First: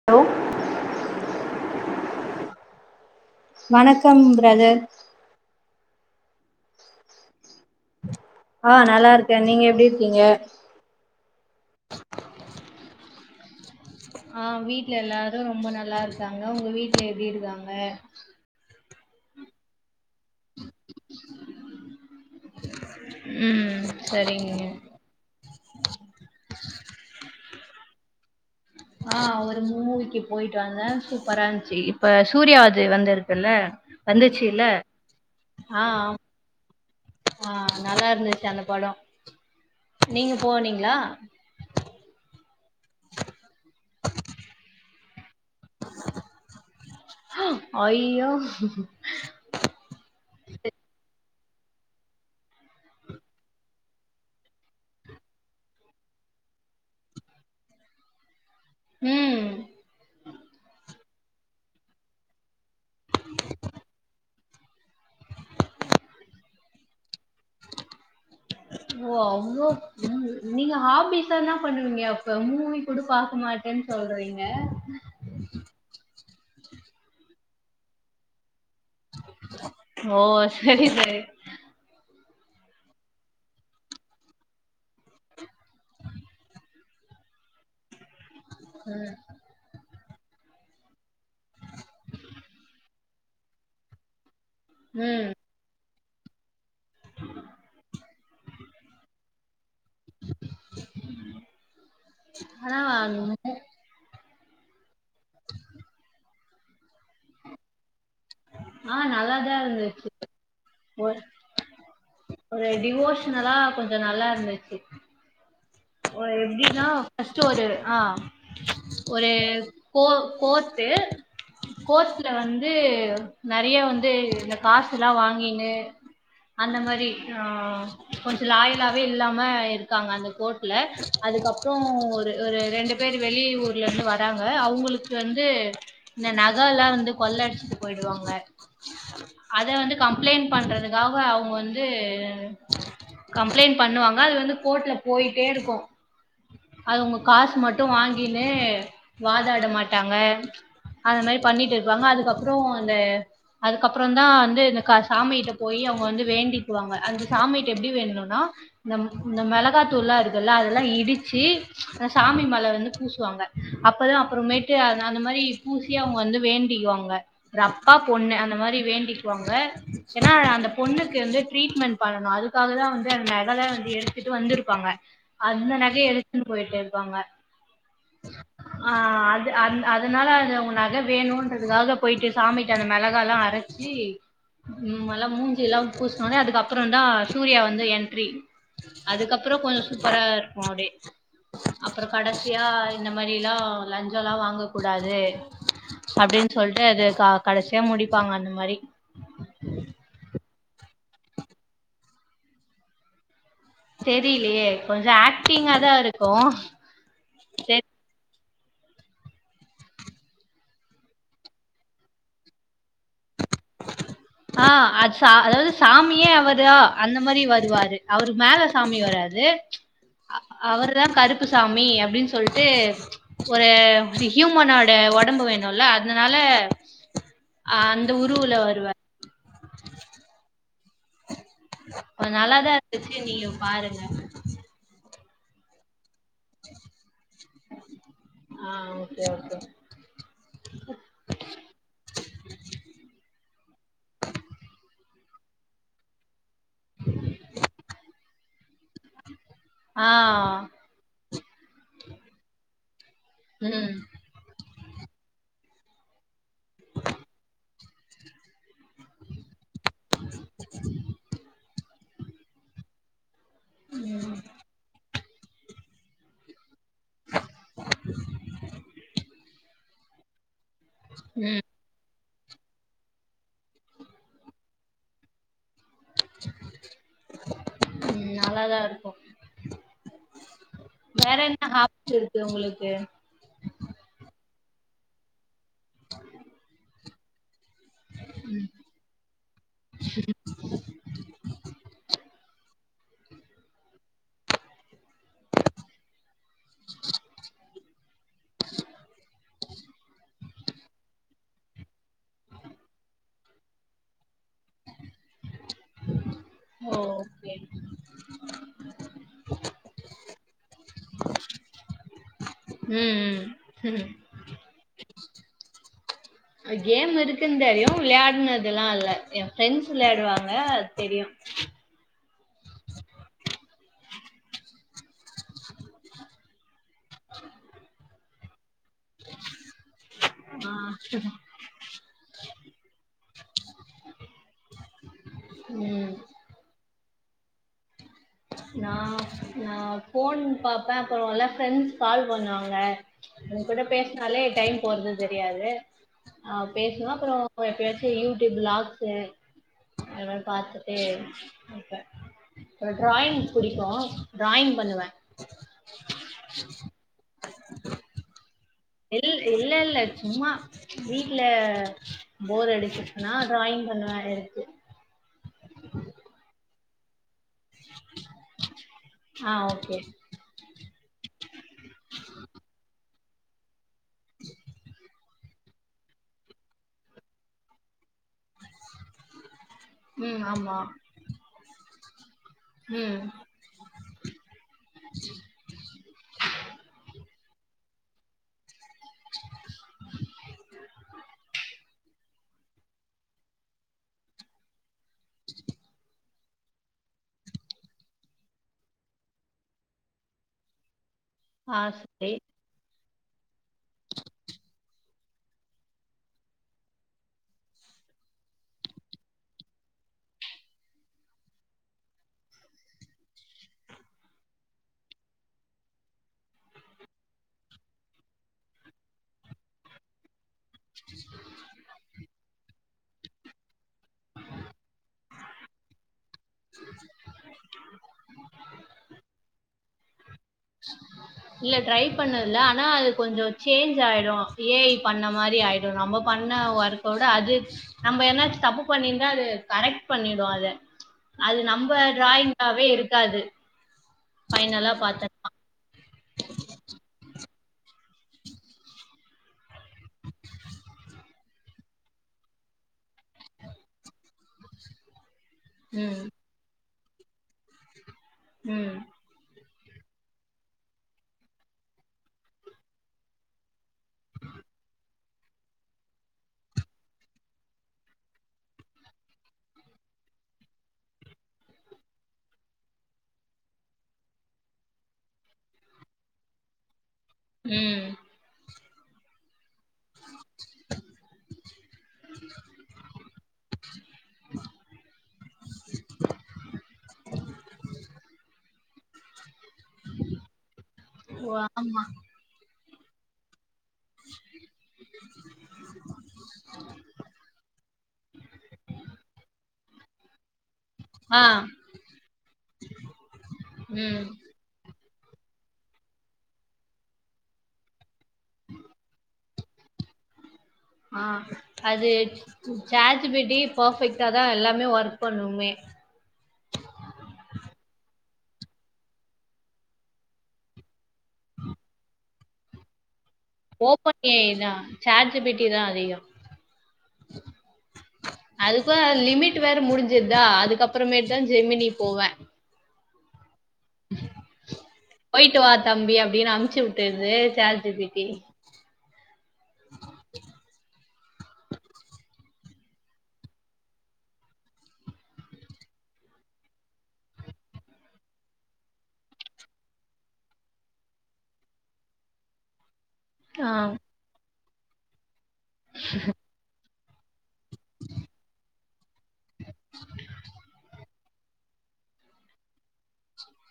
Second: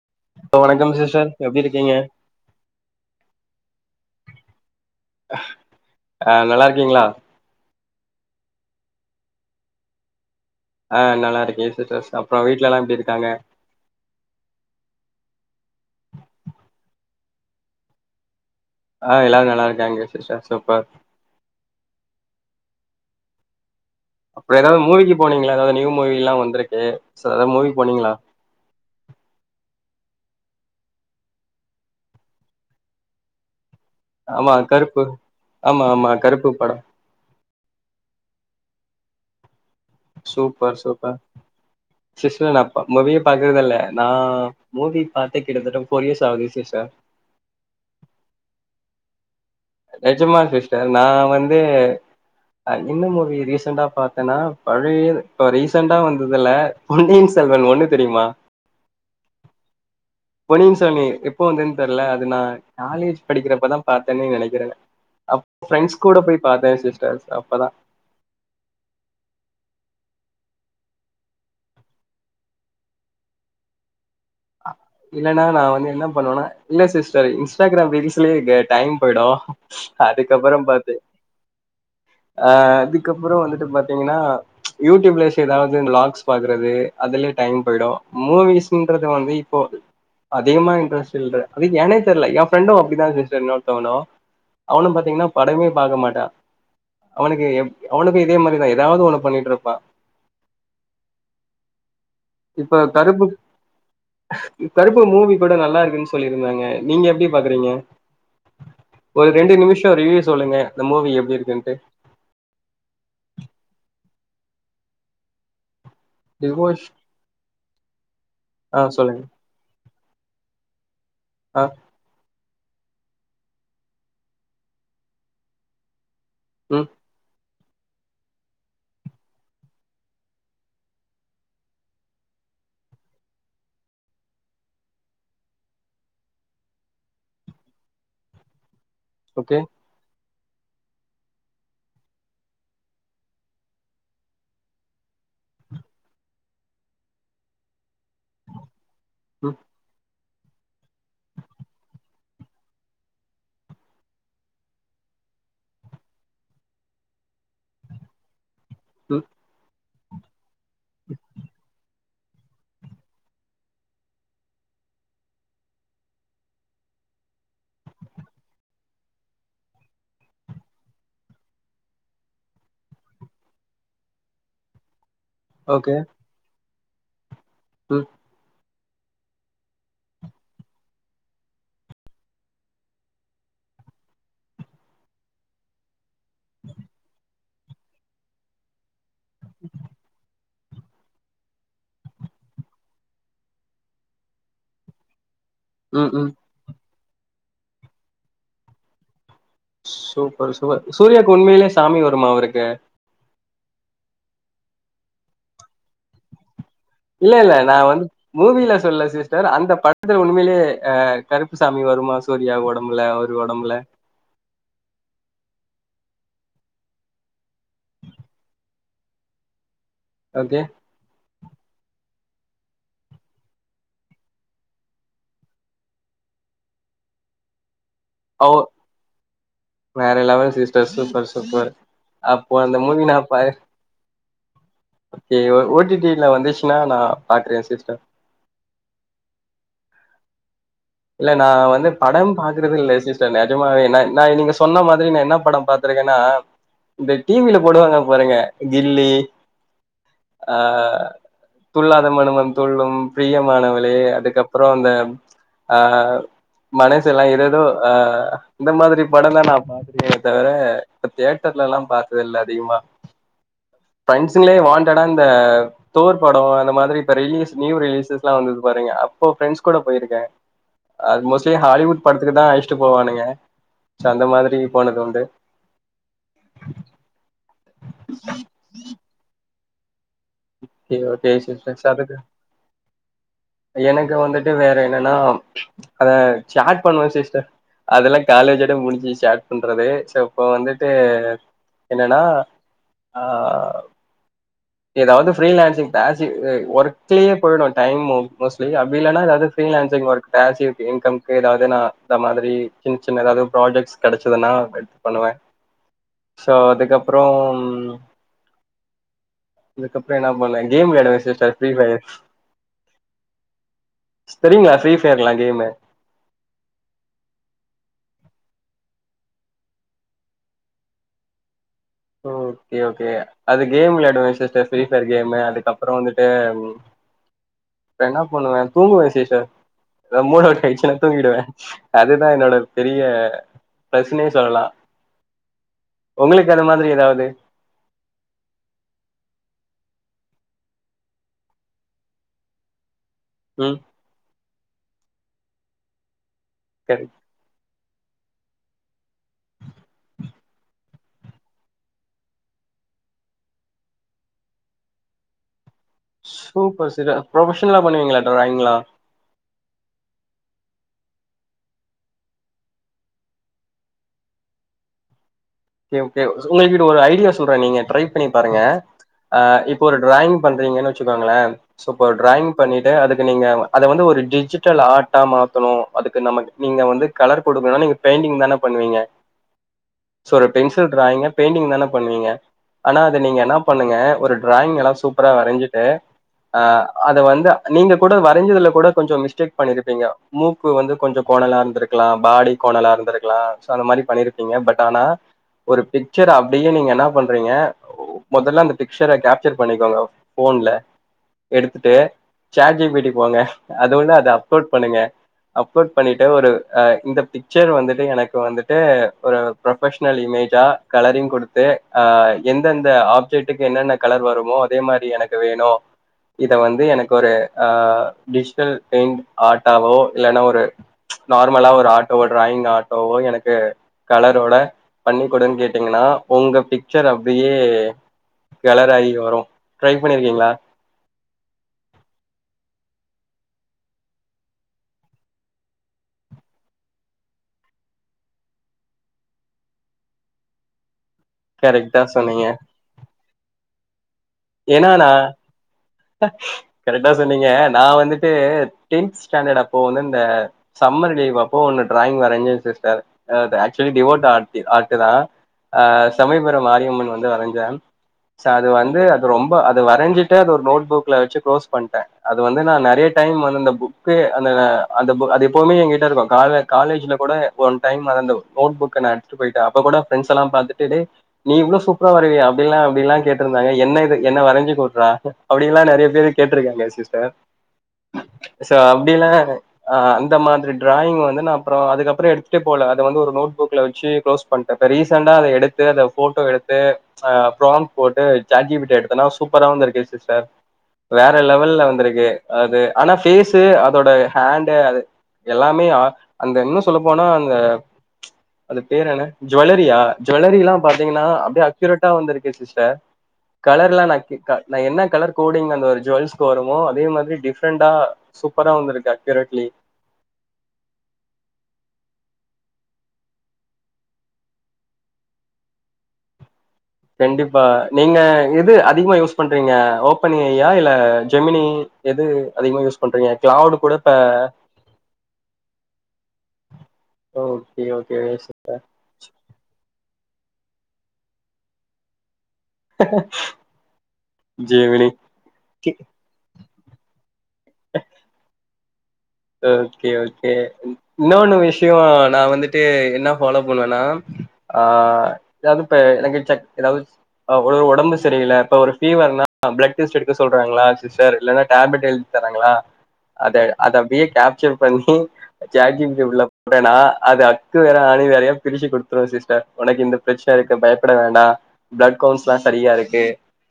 Hello hello வணக்கம் sister எப்டி இருக்கீங்க வணக்கம் பிரதர் ஆ நல்லா இருக்கீங்ளா ஆ நல்லா இருக்கேன் நீங்க எப்டி இருக்கீங்க ஆ நல்லா இருக்கே சிஸடர்ஸ் அப்றோ வீட்லலா எப்டி இருக்காங்க ஆ வீட்ல எல்லாரு ரொம்போ நல்லா இருக்காங்க உங்க வீட்ல எப்டி இருக்காங்க ஆ எல்லாரு நல்லா இருக்காங்க சிஸ்டர் சூப்பர் ம் சரிங்க அப்றோ ஏதாது மூவிக்கு போனீங்ளா எதாது நியூ மூவில்லா வந்துருக்கு சோ எதா மூவிக் போனீங்கிளா ஆ ஒரு மூவிக்கு போய்ட்டு வந்த சூப்பரா இர்ந்ச்சு இப்ப சூர்யாவஜு வந்திருக்குல்ல ஆமா வந்துச்சூல கருப்பு ஆ ஆமா ஆமா கருப்பு படம் ஆ நல்லா இருந்துச்சு அந்த படோ நீங்க சூப்பர் போனீங்ளா சூப்பர் சிஸ்டர் நா இப்ப மூவியே பாக்கறதில்ல நா மூவி பாத்தே கிட்டத்தட்ட ஃபோர் இயர்ஸ் ஆகுது சிஸ்டர் ஐயோ நெஜமா சிஸ்டர் நான் வந்து அ என்ன மூவி ரீசண்டா பாத் தனா பழையது இப்ப ரீசன்ட்டா வந்ததுல பொன்னியின் செல்வன் ஒன்னு தெரிமா ம் பொன்னியின் செமி எப்போ வந்ததுன் தெர்ல அது நா காலேஜ் படிக்கிறப்பதா பாரத்தனே நெனைக்கிற அப் ஃபிரெண்ட்ஸ் கூட போய் பாத்தே சிஸ்டர்ஸ் அப்பதா ஓ அவ்ளோ ம் நீங்க ஹாபிஸா என்ன பண்ணுவீங்க அப்ப மூவி கூட பாக்க மாட்டேன் சொல்றீங்க இன்னனா நா வந்து என்ன பண்ணுவனா இல்ல சிஸ்டர் இன்ஸ்டாகிராம் ரீல்ஸ்லே இங்க டைம் போய்டு ஓ அதுக்கப்பறம் சரி பாத்து சரி ஆ அதுக்கப்புறோ வந்துட்டு பாத்தீங்னா யூடியூப்ல சேர் எதாவது அந்த லாக்ஸ் பாக்குறது அதுலே டைம் போய்டு மூவிஸ்ன்றது ம் வந்து இப்போ அதிகமா இன்ட்ரஸ்ட் இல்ல அது ஏனே தெர்ல என் ஃபிரெண்டு அப்டிதா சிஸ்டர் இன்னோர்தவணு அவனு பாத்தீங்னா ம் படமே பாக்க மாட்டான் அவனுக்கு எம் அவனுக்கு இதே மாரிதா எதாவ்து ஒன்னு பண்ணிட்ருப்பான் ம் இப்ப கருப்பு கருப்பு மூவி கூட நல்லா இருக்குன் சொல்லிருந்தாங்க நீங்க எப்டி பாக்குறீங்க ஆ ஒரு நல்லாதா ரெண்டு நிமிஷோ இருந்துச்சு ரிவ்யூ சொல்லுங்க இந்த மூவி ஒரு எப்டி இருக்குன்ட்டு ஒரு டிவோஷ்னலா கொஞ்சோ நல்லா இருந்துச்சு அ டிவோஷ் எப்டினா ஃபஸ்ட்டு ஒரு ஆ ஆ சொல்லுங்க ஒரு கோ கோர்ட்டு ஆ கோர்ட்டுல வந்து நெறைய வந்து இந்த காசுலா வாங்கீனு அந்த ம் மாரி அ கொஞ்சு லாயிலாவே இல்லாம இருக்காங்க அந்த கோட்ல அதுக்கப் அப்றோ ஒரு ஒரு ரெண்டு பேர் வெளி ஊர்ல இருந்து வராங்க அவுங்குளுக் வந்து இந்த நகலா வந்து கொள்ள அடிச்சுட்டு போய்டுவாங்க ஓகே அத வந்து கம்ப்ளைண்ட் பண்றதுக்காக அவங்க வந்து கம்ப்ளைண்ட் பண்ணுவாங்க அது வந்து கோர்ட்ல போயிட்டே இருக்கு அது உங்க காசு மட் வாங்கினு ம் வாதாட மாட்டாங்க அந்த மாறி பண்ணிட்டு இருப்பாங்க அதுக்கப்பறம் அந்த அதுக்கப்பறம் தா வந்து இந்த க சாமிகிட்ட போயி அவங்க வந்து வேண்டிக்குவாங்க அந்த சாமிட்ட எப்டி வேண்டுணும்னா இந்த ம் இந்த மிளகாத் தூள் எல்லா இருக்குல்ல அதெல்லா இடிச்சி சாமி மேல வந்து பூசுவாங்க அப்பதா அப்பறமே அப்டியே அன் அந்த மாறி பூசி அவங்க வந்து வேண்டிக்குவாங்க ஒரு அப்பா பொண்ணு அந்த மாறி வேண்டிக்குவாங்க ஏன்னா அந்த பொண்ணுக்கு வந்து ட்ரீட்மெண்ட் பண்ணணும் அதுக்காக தான் வந்து அந்த நகைல்லாம் வந்து எடுத்துட்டு வந்திருப்பாங்க அந்த ஓகே நகைய எதுக்குன்னு போயிட்டே இருப்பாங்க ம் அ அது அ அதுனால அது உன் நகை வேணுன்றதுக்காக போயிட்டு சாமிட்ட அந்த மிளகால்லா அரைச்சி ம் மூஞ்சி எல்லா பூஸ்சுனஉன்னே அதுக்க அப்பறம் தான சூர்யா வந்து என்ட்ரி அதுக்கப்பறம் கொஞ்சோ சூப்பரா இருக்கு அப்டியே அப்பறம் கடைசியா இந்த மாறி எல்லாம் லஞ்சம்ல்லா வாங்க கூடாது ம் ம் அப்டின்னு சொல்ட்டு அது க கடைசியா முடிப்பாங்க அந்த மாறி சூப்பர் சூப்பர் சூர்யாக்கு உண்மையிலேயே சாமி வருமா அவருக்கு தெரியலையே கொஞ்சம் ஆக்டிங்கா தா இருக்கும் இல்ல இல்ல நான் வந்து மூவில சொல்லல சிஸ்டர் அந்த படத்துல உண்மையிலேயே அ கருப்புசாமி வருமா சூர்யா ஒடம்புல அவரு ஒடம்புல அ அச்சா அதாவது சாமியே அவரா அந்த மாறி வருவாரு அவரு மேல சாமி வராது அ ஓகே அவர் தா கருப்பு கருப்புசாமி அப்டின்னு சொல்ட்டு ஒரு ஹியூமனோட ஒடம்பு வேணும்ல்ல அது அதனால அ அந்த ஓ உருவுல வருவ வேற லெவல் சிஸ்டர் சிம் சூப்பர் கொஞ்ச அப்ப நல்லாதா அந்த மூவி இருந்துச்சு நா நீங்க பாக் பாருங்க ஐய்யய்யோ ஓடி டி ல வந்துச்சுன்னா நா பாக்குறேன் சிஸ்டர் அ ஓகே ஓகே இல்ல நா வந்து படம் பாக்குறது இல்ல சிஸ்டர் நெஜமாவே ந நா நீங்க சொன்ன மாதிரி நா என்ன படம் பாத் திருக்கன்னா இந்த டிவில போடுவாங்க பாருங்க கில்லி ஆ அ துள்ளாத மனமும் துள்ளும், ம் ப்ரியமானவளே அதுக்கப்பறோ அந்த அ மனசெல்லா ஏதேதோ அ இந்த மாதிரி படந்தா நா பாப்பேனே தவர இப்ப தேட்டர்ல எல்லா பாத்தது இல்ல அதிகமா ம் ப்ரெண்சுங்களே வான்டடா இந்த தோர் படோ அந்த மா ரி இப்ப ரிலீஸ் நியூ ரிலீசஸ்ல்லா வந்துருக்கு பாருங்க அப்போ ஃப்ரெண்ட்ஸ் கூட போயிருக்கே. அது மோஸ்ட்லி ம் ஹாலிவுட் படத்துக்கு தா அழைச்சுட்டு போவானுங்க சோ அந்த மாதிரி போனது உண்டு. ம் நல்லாதா இருக்கு. ஓகே ஓகே வேற என்ன சிஸ்டர் [unintelligible] சரக்கு இருக்கு உங்களுக்கு எனக்கு வந்துட்டு வேற என்னன்னா அத சேட் பண்ணுவே சிஸ்டர். அதெல்லா காலேஜ் ஓட முடிஞ்சிச்சு பன்றதே சோ இப்போ வந்துட்டு என்னன்னா அ எதாவது ஃப்ரீலான்சிங் பேஸி வர்க்லயே போய்டு டைம் மோ மோஸ்லி அப்டி இல்லன்னா எதாவது ஃப்ரீலான்சிங் வர்க் பேசிவ் இன்கம்க்கு எதாவது நா அந்த மாதிரி சின்ன சின்ன எதாவது ப்ராஜெக்ட்ஸ் கெடச்சு கெடச்சதுனா பண்ணுவே சோ ஓ அதுக்கபறோ ஓகே இதுக்கப்பறோ என்ன பண்ண கேம் வெளயாடுவே சிஸ்டர் ஃப்ரீஃபயர் ம் ம் ம் ஃப்ரீயா ஃப்ரீயா ஃபயர்லா கேமு கேம் இருக்குன்னு தெரியு விளையாடுனது எல்லா இல்ல ஏ ஃப்ரெண்ட்ஸ் விளையாடுவாங்க அது தெரியு ஓகே ஓகே அது கேம் வெளயாடுவ சிஸ்டர் ஃப்ரீஃபயர் கேமுஜஅதுக்கப்பறொ வந்துட்டு ம் என்ன பண்ணுவெ தூங்குவே சிஸ்டர் ஏதாவது மூடு அவுட் ஆ ஆயிட்சுனா தூங்கிடுவே அதுதா என்னோட பெரிய ப்ரெஸ்னே சொல்லலா ம் உங்களுக்கு அந்த மாதிரி எதாவது நா நா போன் பாப்பே அப்பறொ எல்லா ஃப்ரெண்ட்ஸ் கால் பண்ணுவாங்க அவக ம் கூட பேசுனாலே டைம் போறது தெரியாது ஆ சரி பேசனு அப்பறோ எப்பயாச்சு யூடியூப் ப்ளாக்ஸு எதாவது பாத்துட்டே இருப்பே என்னகு ட்ராயிங் புடிக்கு ட்ராயிங் பண்ணுவே சூப்பர் சி ப்ரமோஷன்லா பண்ணுவீகளா ட்ராயிலா இல் இல்ல இல்ல சும்மா வீட்ல போர் அடிச்சுருன்னா ட்ராயிங் பண்ணுவே இருக்கு ஓகே ஓகே [unintelligible] ஒரு ஐடியா சொல்றே நீங்க ட்ரை பண்ணி பாருங்க ஆ இப்ப ஒரு ட்ராயிங் பண்றீங்க வேச்சுகளே சோ இப்போ ட்ராயிங் பண்ணிட்டு அதுக்கு நீங்க அத வந்து ஒரு டிஜிட்டல் ஆட்டா மாத் தணு அதுக்கு நம்ம நீங்க வந்து கலர் கொடுக்கணுனா நீங்க பெயிண்டிங் தான பண்ணுவீங்க சோ ம் ஒரு ஆமா பென்சில் ட்ராயிங்க பெயிண்டிங் தான பண்ணுவீங்க ஆனா ம் அது நீங்க என்ன பண்ணுங்க ஒரு ட்ராயிங் வேனா சூப்பரா வரஞ்சுட்டு ஆ அத வந்து நீங்க கூட வரஞ்சதுல கூட கொஞ்சோ மிஸ்டேக் பண்ணிர்பீங்க மூக்கு வந்து கொஞ்சோ கோணலா இருந்திருகலா பாடி கோணலா இருந்திருகலா சோ அந்த மாதிரி பண்ணிருபீங்க பட் ஆனா ஒரு பிச்சர் அப்பிடியே நீங்க என்ன பண்றீங்க ஓ மொதல்ல அந்த பிக்சர கேப்சர் பண்ணிக்கோங்க போன்ல ஆ எடுத்துட்டு சரி சார் ஜி் பீ டீ போங்க அது ஒன்னு அத அப்லோட் பண்ணுங்க அப்லோ பண்ணிட்டு ஒரு அ இந்த பிச்சர வந்துட்டு எனக்கு வந்துட்டு ஒரு ப்ரொ ப்ரொஃஸன இமேஜா கலரிங் குடுத்து எந்தந்த ஆ ஆப்ஜெக்ட்டுக்கு என்னென்ன கலர் வருமோ அதே மாரி எனக் க்கு வேணு இத வந்து எனக்கு ஒரு ஆ டிஜிட்டல் பெயிண்ட் ஆட்டாவோ இல்லனா ஒரு நார்மலா ஒரு ஆட்டோவோ டிராயிங் ஆட்டோவோ எனக்கு கலர்ரோட பண்ணிக்குடுனு கேட்டீங்கனா உங்க பிக்சர் அப்படியே கலர் அகிவரும் ட்ரை பண்ணியிருக்கீங்களா [unintelligible] இல்ல ட்ரை பண்ணதுல ஆனா அது கொஞ்சோ சேஞ்ச் ஆயிடு ஏ ஐ பண்ண மாரி ஆயிடு நம்ம பண்ண ஓர்க விட அது நம்ம என்னாச்சு தப்பு பண்ணியிருந்தா அது கரெக்ட் பண்ணிடு அத அது நம்ம கரெக்டா சொன்னீங்க டிராயிங்காவே இருக்காது ஏன்னா ஃபைனலா நா பாத்தன்னா பா கரெக்டா சொன்னீங்க நான் வந்துட்டு டென்ஸ் ஸ்டாண்டர்ட் அப்போ வந்து இந்த சம்மர் லீவ் அப்போ ஒன்னு ட்ராயிங் வரஞ்சே சிஸ்டர் அ அது ஆக்சுவலி டிவோர்ட் ஆர்ட்டி ஆர்ட்டு தா ஆ ம் சமயபுர மாரியம்மன் வந்து வரஞ்சே சோ அது ம் வந்து அது ரொம்ப அது வரஞ்சிட்டு அது ஒரு நோட் புக்ல வெச்சு க்ளோஸ் பண்ட்டே அது வந்து நா நெறைய டைம் வந்து அந்த புக் க்கு அந்த அ அந்த பு அது எப்பவுமே எங்கிட்ட இருக்கு கால்ல காலேஜுல கூட ஓன் டைம் மறந்து நோட் புக்க நா எட்த் த்துட்டு போயட்டா அப்ப கூட ஃபிரண்ட்ஸ் எல்லா பாத்துட்டு டே நீ இவ்ளோ சூப்பரா வரைவியா அப்டில்லா அப்டில்லா கேட்ருந்தாங்க என்ன இது என்ன வரஞ்சு குட்றா அப்டின்லா நெறைய பேரு கேட்ருக்காங்க சிஸ்டர் ம் சோ அப்டிலா ஆ அந்த மாதிரி ட்ராயிங் வந்து நா அப்றோ அதுக்கப்பற எடுத்துட்டே போல அத வந்து ஒரு நோட்புக்ல வெச்சு குளோஸ் பண்ட்டே இப்ப ரீசண்டா அத எடுத்து அத ஃபோட்டோ எடுத்து ஆ பிராம்ட் போட்டு சாட் ஜி பி டி ட எடுத் தனா சூப்பரா வந்திருக்கு சிஸ்டர் வேற ஓ லெவல்ல ஆமா வந்திருக்கு அது ஆனா ஃபேஸ் ட்டு அதோட ஹேண்டு அது எல்லாமே ஆ அந்த இன்னு சொல்ல போனா அந்த தி அது பேர் என்ன ஜுவல்லரியா ஜுவல்லரிலா பாத்தீங்கனா ஆ அப்டியே அக்யூரேட்டா வந்திருக்கு சிஸ்டர் கலர்லா நா ம் கேக்கா நா என்ன கலர் கோடிங்ல அந்த ஒரு ஜுவல்ஸ்க்கு வருமோ அதே மாதிரி டிஃப்ரெண்டா சூப்பரா வந்திருக்கு அக்கியுரட்லி ஆ அது ம் சாட் ஜி பி டி பெர்ஃபெக்ட்டா தா எல்லாமே ஒர்க் பண்ணுமே கண்டிப்பா நீங்க எது அதிகமா யூஸ் பண்றீங்க ஓப்பன் ஏ ஐ யா இல்ல ஜெமினி எது அதிகமா யூஸ் பண்றீங்க கிளவ்டு ஓப்பன் ஏ ஐ தா சாட் ஜி பி டி தா அதிக ஓகே ஓகேங்க சூப்பர் அதுக்கு லிமிட் வேற முடிஞ்சுர்தா அதுக்கப்பறமேட்டு தா ஜெமினி போவே ஜெமினி போயிட்டு வா தம்பி அப்டின்னு அம்ச்சு வுட்டுருது chat G B D okay okay ம் உன்னொன்னு விஷ்யோ நா வந்துட்டு என்ன ஃபாலோ பண்ணுவேனா ஆ எதாவ்து இப்ப எனக்கு சட் எதாவ்து அ ஒரு ஒடம்பு செரியில்ல இப்ப ஒரு ஃபீவர்னா பிளட் டெஸ்ட் எடுக்க சொல்றாங்களா சிஸ்டர் இல்லனா டேப்லெட் எழ் தராங்களா அத ஆ அத அப்டியே கேப்சர் பண்டாடு சாட் ஜி பி டி உள்ள போட்டனா அது க்கு வேற ஆணி வேறையா பிரிச்சு குடுத்துரு சிஸ்டர் ஒனக்கு இந்த பிரச்சன இருக்கு பயப்பட வேண்டா பிளட் கவுன்ட்ஸ்லா சரியா இருக்கு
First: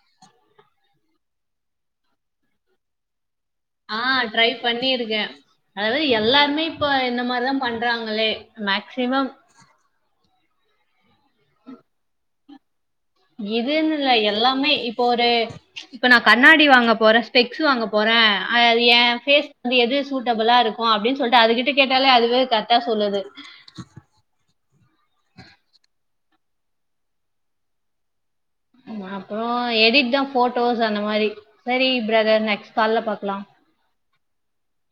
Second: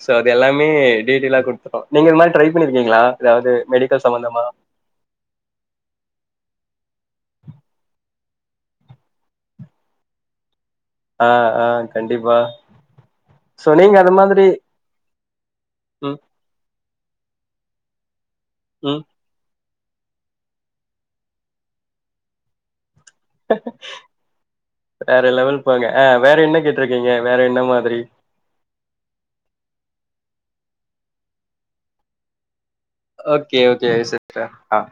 சோ அது எல்லாமே டீடெய்லா குடுத்துரு நீங்க இந்த மாரி ட்ரை பண்ணிருக்கீங்ளா எதாவ்து ஆ ட்ரை பண்ணிருக்கே அதாவ்து எல்லாருமே இப்ப இந்த மாரிதா பண்றாங்களே மேக்சிமம் ஆ ஆ கண்டிப்பா சோ இதுன்னு நீங்க அது இல்ல மாதிரி எல்லாமே இப்ப ஒரு இப்ப நா ம் கண்ணாடி வாங்க போறே ஸ்பெக் ஸு வாங்க போறே அது எ ம் ஃபேஸ் இது எது சூட்டபிளா இருக்கு அப்டின் சொல்ட்டு அதுகிட்ட கேட்டாலே அதுவே கரெக்டா சொல்லுது வேற லெவல் போங்க ஆ வேற என்ன கேட்ருக்கீங்க வேற என்ன மாதிரி ஆமா அப்றோ எடிட் தா ஃபோட்டோஸ் அந்த மாரி செரி பிரதர் நெக்ஸ்ட் கால்ல பாக்கலா ஓகே ஓகே சிஸ்டர் ஆ